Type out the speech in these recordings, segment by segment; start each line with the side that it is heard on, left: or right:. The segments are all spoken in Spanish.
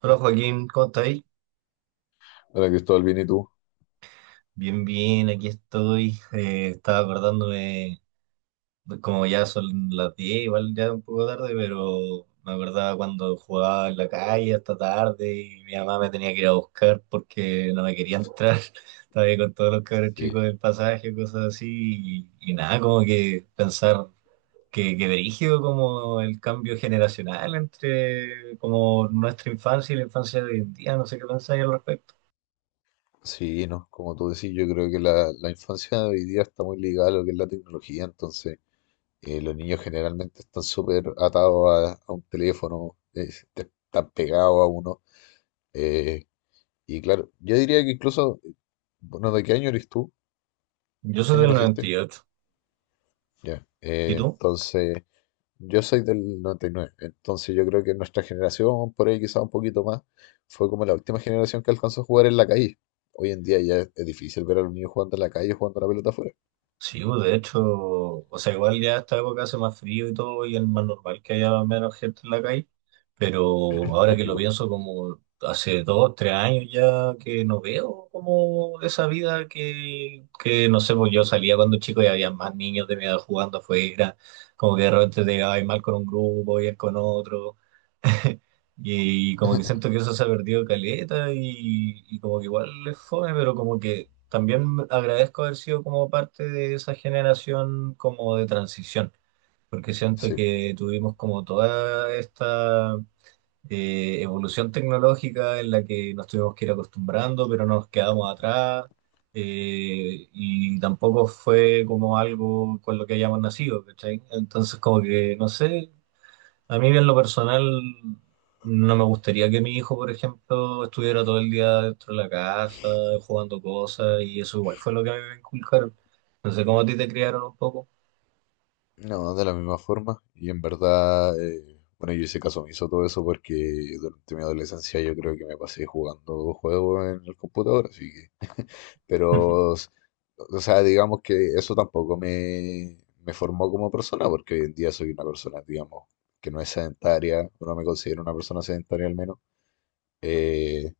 right: Hola Joaquín, ¿cómo estáis?
left: Hola Cristóbal, bien, ¿y tú?
right: Bien, bien, aquí estoy. Estaba acordándome, como ya son las 10, igual ya un poco tarde, pero me acordaba cuando jugaba en la calle hasta tarde y mi mamá me tenía que ir a buscar porque no me quería entrar. Estaba ahí con todos los cabros chicos
left: Sí,
right: del pasaje, cosas así, y nada, como que pensar que brígido como el cambio generacional entre como nuestra infancia y la infancia de hoy en día, no sé qué pensáis al respecto.
left: sí, no, como tú decís, yo creo que la infancia de hoy día está muy ligada a lo que es la tecnología. Entonces, los niños generalmente están súper atados a un teléfono. Están pegados a uno. eh, y claro, yo diría que incluso, bueno, ¿de qué año eres tú?
right: Yo
left: ¿Qué
right: soy
left: año
right: del noventa
left: naciste?
right: y ocho.
left: Ya.
right: ¿Y tú?
left: Entonces, yo soy del noventa y nueve. Entonces yo creo que nuestra generación, por ahí quizá un poquito más, fue como la última generación que alcanzó a jugar en la calle. Hoy en día ya es difícil ver a los niños jugando en la calle, jugando a la pelota afuera.
right: Sí, pues, de hecho, o sea, igual ya esta época hace más frío y todo, y es más normal que haya menos gente en la calle, pero ahora que lo
left: Lógico.
right: pienso, como hace 2, 3 años ya que no veo como esa vida que no sé, pues yo salía cuando chico y había más niños de mi edad jugando afuera, como que de repente te llevabas mal con un grupo y con otro. Y como que siento que eso se ha perdido caleta y como que igual es fome, pero como que también agradezco haber sido como parte de esa generación como de transición, porque siento
left: Sí,
right: que tuvimos como toda esta evolución tecnológica en la que nos tuvimos que ir acostumbrando, pero no nos quedamos atrás y tampoco fue como algo con lo que hayamos nacido, ¿cachai? Entonces como que, no sé, a mí en lo personal no me gustaría que mi hijo, por ejemplo, estuviera todo el día dentro de la casa jugando cosas y eso igual fue lo que a mí me inculcaron. No sé cómo a ti te criaron un poco.
left: no, de la misma forma. Y en verdad, bueno, yo hice caso hizo todo eso, porque durante mi adolescencia yo creo que me pasé jugando juegos en el computador, así que... Pero, s- o sea, digamos que eso tampoco me formó como persona, porque hoy en día soy una persona, digamos, que no es sedentaria, o no me considero una persona sedentaria al menos. Eh,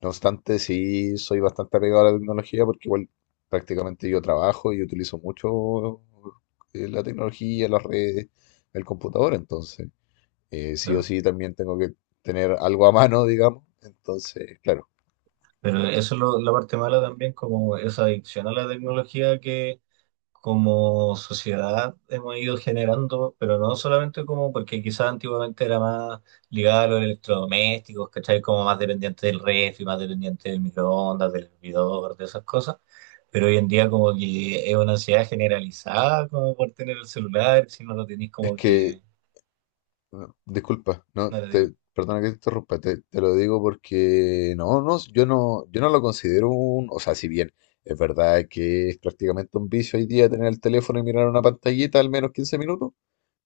left: no obstante, sí soy bastante apegado a la tecnología, porque igual prácticamente yo trabajo y utilizo mucho la tecnología, las redes, el computador. Entonces, sí o
right: No.
left: sí también tengo que tener algo a mano, digamos. Entonces, claro.
right: Pero eso es lo- la parte mala también, como esa adicción a la tecnología que como sociedad hemos ido generando, pero no solamente como, porque quizás antiguamente era más ligado a los electrodomésticos, ¿cachai? Como más dependiente del refri, más dependiente del microondas, del hervidor, de esas cosas. Pero hoy en día como que es una ansiedad generalizada como por tener el celular, si no lo tenés
left: Es
right: como
left: que
right: que...
left: No, disculpa,
right: No
left: no,
right: lo tenés,
left: perdona que te interrumpa. Te lo digo porque no, no, yo no lo considero un. O sea, si bien es verdad que es prácticamente un vicio hoy día tener el teléfono y mirar una pantallita al menos 15 minutos,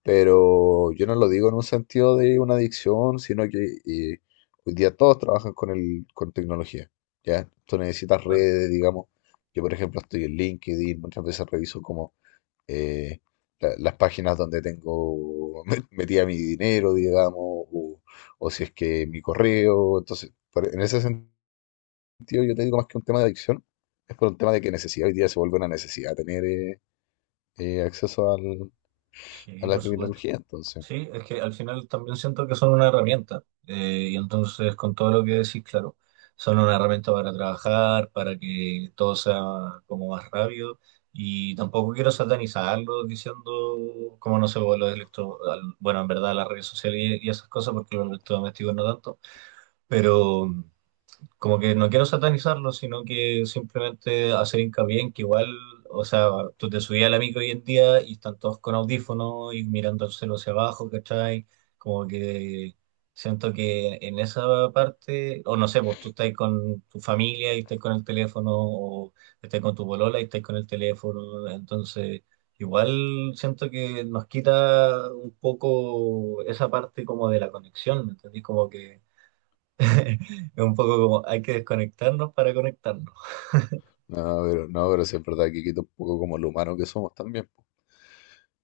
left: pero yo no lo digo en un sentido de una adicción, sino que eh, hoy día todos trabajan con con tecnología. ¿Ya? Tú necesitas
right: claro.
left: redes, digamos. Yo, por ejemplo, estoy en LinkedIn, muchas veces reviso como eh, las páginas donde tengo metida mi dinero, digamos, o si es que mi correo. Entonces, en ese sentido, yo te digo más que un tema de adicción, es por un tema de que necesidad. Hoy día se vuelve una necesidad tener acceso
right: Sí,
left: a la
right: por supuesto.
left: tecnología. Entonces,
right: Sí, es que al final también siento que son una herramienta. Y entonces, con todo lo que decís, claro, son una herramienta para trabajar, para que todo sea como más rápido. Y tampoco quiero satanizarlo diciendo, como no sé, bueno, los bueno, en verdad las redes sociales y esas cosas, porque los electrodomésticos no tanto. Pero como que no quiero satanizarlo, sino que simplemente hacer hincapié en que igual, o sea, tú te subías a la micro hoy en día y están todos con audífonos y mirando el cielo hacia abajo, ¿cachai? Como que siento que en esa parte, o no sé, pues tú estás con tu familia y estás con el teléfono, o estás con tu polola y estás con el teléfono, entonces... Igual siento que nos quita un poco esa parte como de la conexión, ¿me entendí? Como que es un poco como hay que desconectarnos para conectarnos.
left: no, pero, no, pero sí es verdad que quita un poco como lo humano que somos también, po.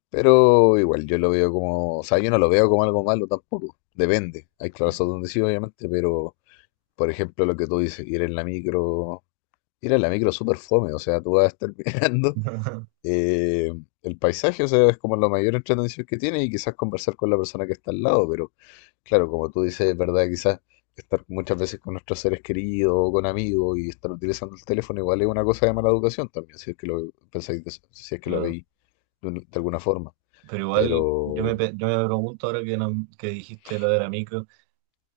left: Pero igual yo lo veo como, o sea, yo no lo veo como algo malo tampoco. Depende. Hay clases donde sí, obviamente, pero por ejemplo, lo que tú dices, ir en la micro... Ir a la micro es súper fome. O sea, tú vas a estar mirando eh, el paisaje. O sea, es como la mayor entretención que tiene, y quizás conversar con la persona que está al lado. Pero claro, como tú dices, es verdad, quizás estar muchas veces con nuestros seres queridos o con amigos y estar utilizando el teléfono igual es una cosa de mala educación también, si es que lo pensáis, si es que lo
right: Claro.
left: veis de alguna forma.
right: Pero igual yo me,
left: Pero
right: pe- yo me pregunto ahora que, no- que dijiste lo de la micro.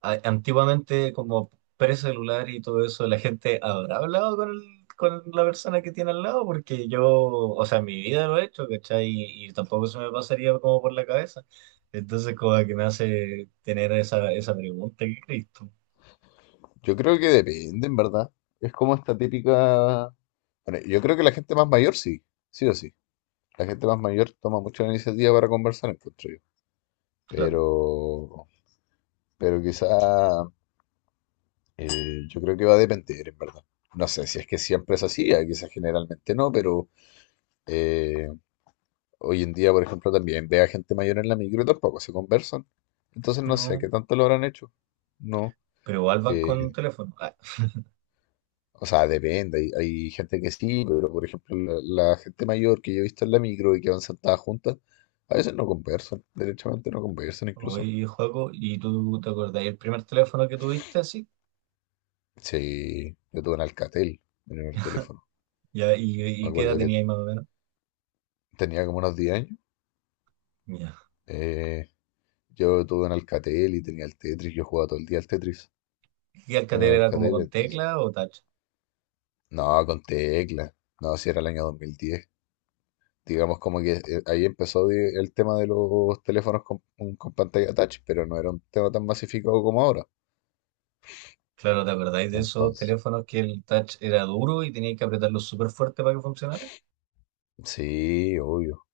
right: Antiguamente, como precelular y todo eso, ¿la gente habrá hablado con la persona que tiene al lado? Porque yo, o sea, en mi vida lo he hecho, ¿cachai? Y tampoco se me pasaría como por la cabeza. Entonces, como que me hace tener esa, esa pregunta, ¿qué crees tú?
left: yo creo que depende, en verdad. Es como esta típica... Bueno, yo creo que la gente más mayor sí, sí o sí. La gente más mayor toma mucho la iniciativa para conversar, encuentro yo.
right: Claro.
left: Pero, pero quizá eh, yo creo que va a depender, en verdad. No sé si es que siempre es así. Quizás generalmente no, pero eh, hoy en día, por ejemplo, también ve a gente mayor en la micro y tampoco se conversan. Entonces no sé
right: No.
left: qué tanto lo habrán hecho. No.
right: Pero igual van con
left: eh,
right: teléfono. Ah.
left: o sea, depende. Hay gente que sí, pero por ejemplo, la gente mayor que yo he visto en la micro y que van sentadas juntas, a veces no conversan, derechamente no conversan incluso.
right: Oye, Joaco, ¿y tú te acordás el primer teléfono que tuviste así?
left: Sí, yo tuve un Alcatel, mi primer teléfono.
right: Ya, ¿y,
left: Me
right: y qué edad
left: acuerdo que
right: tenías más o menos?
left: tenía como unos 10 años.
right: Ya.
left: eh, yo tuve un Alcatel y tenía el Tetris. Yo jugaba todo el día al Tetris
right: ¿Y
left: en el
right: Alcatel era como
left: Alcatel.
right: con
left: Entonces,
right: tecla o touch?
left: no, con tecla. No, si era el año 2010. Digamos como que ahí empezó el tema de los teléfonos con pantalla touch, pero no era un tema tan masificado como ahora.
right: Claro, ¿te acordáis de esos
left: Entonces,
right: teléfonos que el touch era duro y tenías que apretarlo súper fuerte para que funcionara?
left: sí, obvio,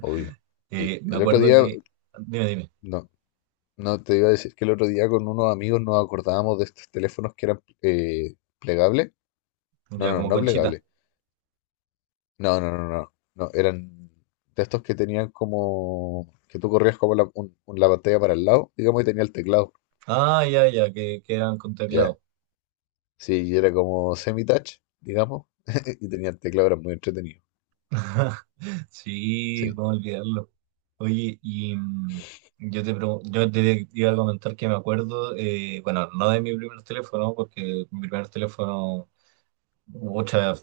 left: obvio.
right: Me
left: El otro
right: acuerdo
left: día,
right: que... Dime, dime.
left: no, No, te iba a decir que el otro día con unos amigos nos acordábamos de estos teléfonos que eran plegables. No,
right: Ya,
left: no,
right: como
left: no
right: conchita.
left: plegables. No, no, no, no. No, eran de estos que tenían como... que tú corrías como la pantalla para el lado, digamos, y tenía el teclado.
right: Ah, ya, ya, que eran con
left: Ya.
right: teclado.
left: Sí, y era como semi-touch, digamos, y tenía el teclado. Era muy entretenido.
right: Sí,
left: Sí,
right: cómo olvidarlo. Oye, yo te iba a comentar que me acuerdo, bueno, no de mi primer teléfono, porque mi primer teléfono Mucha,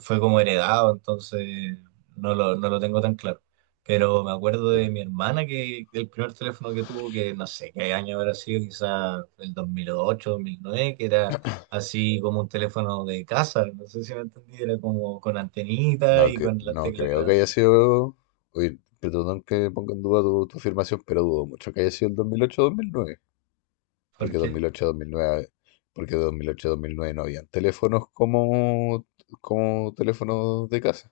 right: fue como heredado, entonces no lo tengo tan claro. Pero me acuerdo de
left: claro.
right: mi hermana que el primer teléfono que tuvo, que no sé qué año habrá sido, quizá el dos mil ocho, 2009, que era así como un teléfono de casa, no sé si me entendí, era como con antenita
left: No,
right: y con las
left: no
right: teclas
left: creo que
right: grandes.
left: haya sido... Oye, perdón que ponga en duda tu afirmación, pero dudo mucho que haya sido el 2008-2009.
right: ¿Por
left: Porque
right: qué?
left: 2008-2009, porque 2008-2009 no habían teléfonos como, como teléfonos de casa.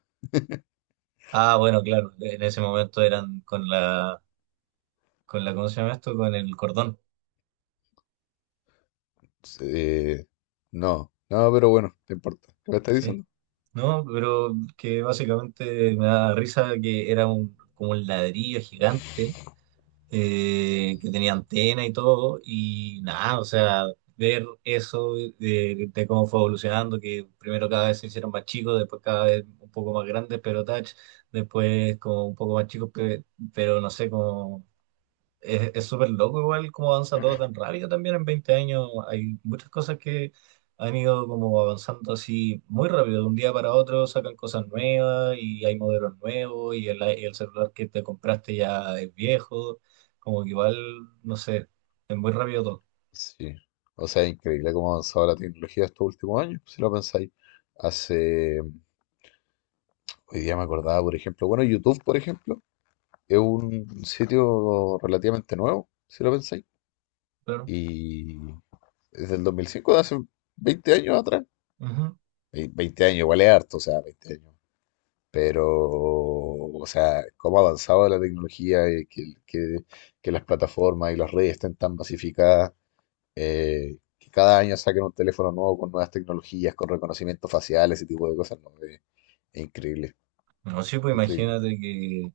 right: Ah, bueno, claro, en ese momento eran con la, ¿cómo se llama esto? Con el cordón,
left: Eh, no, no, pero bueno, no importa. ¿Qué me estás
right: sí.
left: diciendo?
right: No, pero que básicamente me da risa que era como un ladrillo gigante que tenía antena y todo, y nada, o sea, ver eso de cómo fue evolucionando, que primero cada vez se hicieron más chicos, después cada vez un poco más grandes, pero touch, después como un poco más chicos, pero no sé, cómo es súper loco igual cómo avanza todo tan rápido también en 20 años. Hay muchas cosas que han ido como avanzando así muy rápido. De un día para otro sacan cosas nuevas y hay modelos nuevos y el celular que te compraste ya es viejo. Como que igual, no sé, es muy rápido todo.
left: Sí. O sea, es increíble cómo ha avanzado la tecnología estos últimos años, si lo pensáis. Hoy día me acordaba, por ejemplo, bueno, YouTube, por ejemplo, es un sitio relativamente nuevo, si lo pensáis.
right: Claro.
left: Y es del 2005, de hace 20 años atrás.
right: Ujú.
left: 20 años, igual es harto, o sea, 20 años. Pero, o sea, cómo ha avanzado la tecnología, que las plataformas y las redes estén tan masificadas, que cada año saquen un teléfono nuevo con nuevas tecnologías, con reconocimiento facial, ese tipo de cosas, ¿no? Increíble,
right: No, sí, pues
left: increíble.
right: imagínate que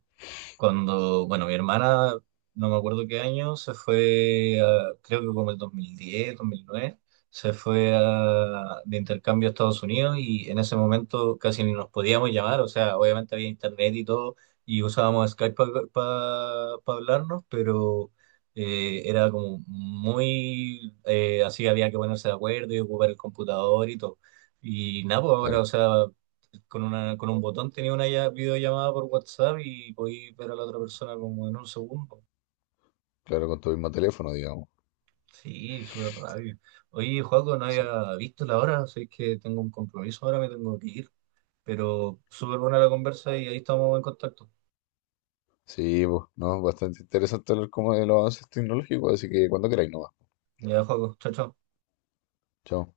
right: cuando, bueno, mi hermana, no me acuerdo qué año, se fue, creo que como el dos mil diez 2009 se fue de intercambio a Estados Unidos y en ese momento casi ni nos podíamos llamar, o sea, obviamente había internet y todo y usábamos Skype para hablarnos, pero era como muy, así había que ponerse de acuerdo y ocupar el computador y todo. Y nada, pues ahora, o
left: Claro,
right: sea, con con un botón tenía una videollamada por WhatsApp y podía ver a la otra persona como en un segundo.
left: claro, con tu mismo teléfono, digamos.
right: Sí, súper rápido. Oye, Joaco, no
left: Sí,
right: había visto la hora, sé que tengo un compromiso ahora, me tengo que ir, pero súper buena la conversa y ahí estamos en contacto.
left: sí, pues, no, bastante interesante hablar como de los avances tecnológicos, así que cuando queráis, no va.
right: Ya, Joaco, chao, chao.
left: Chao.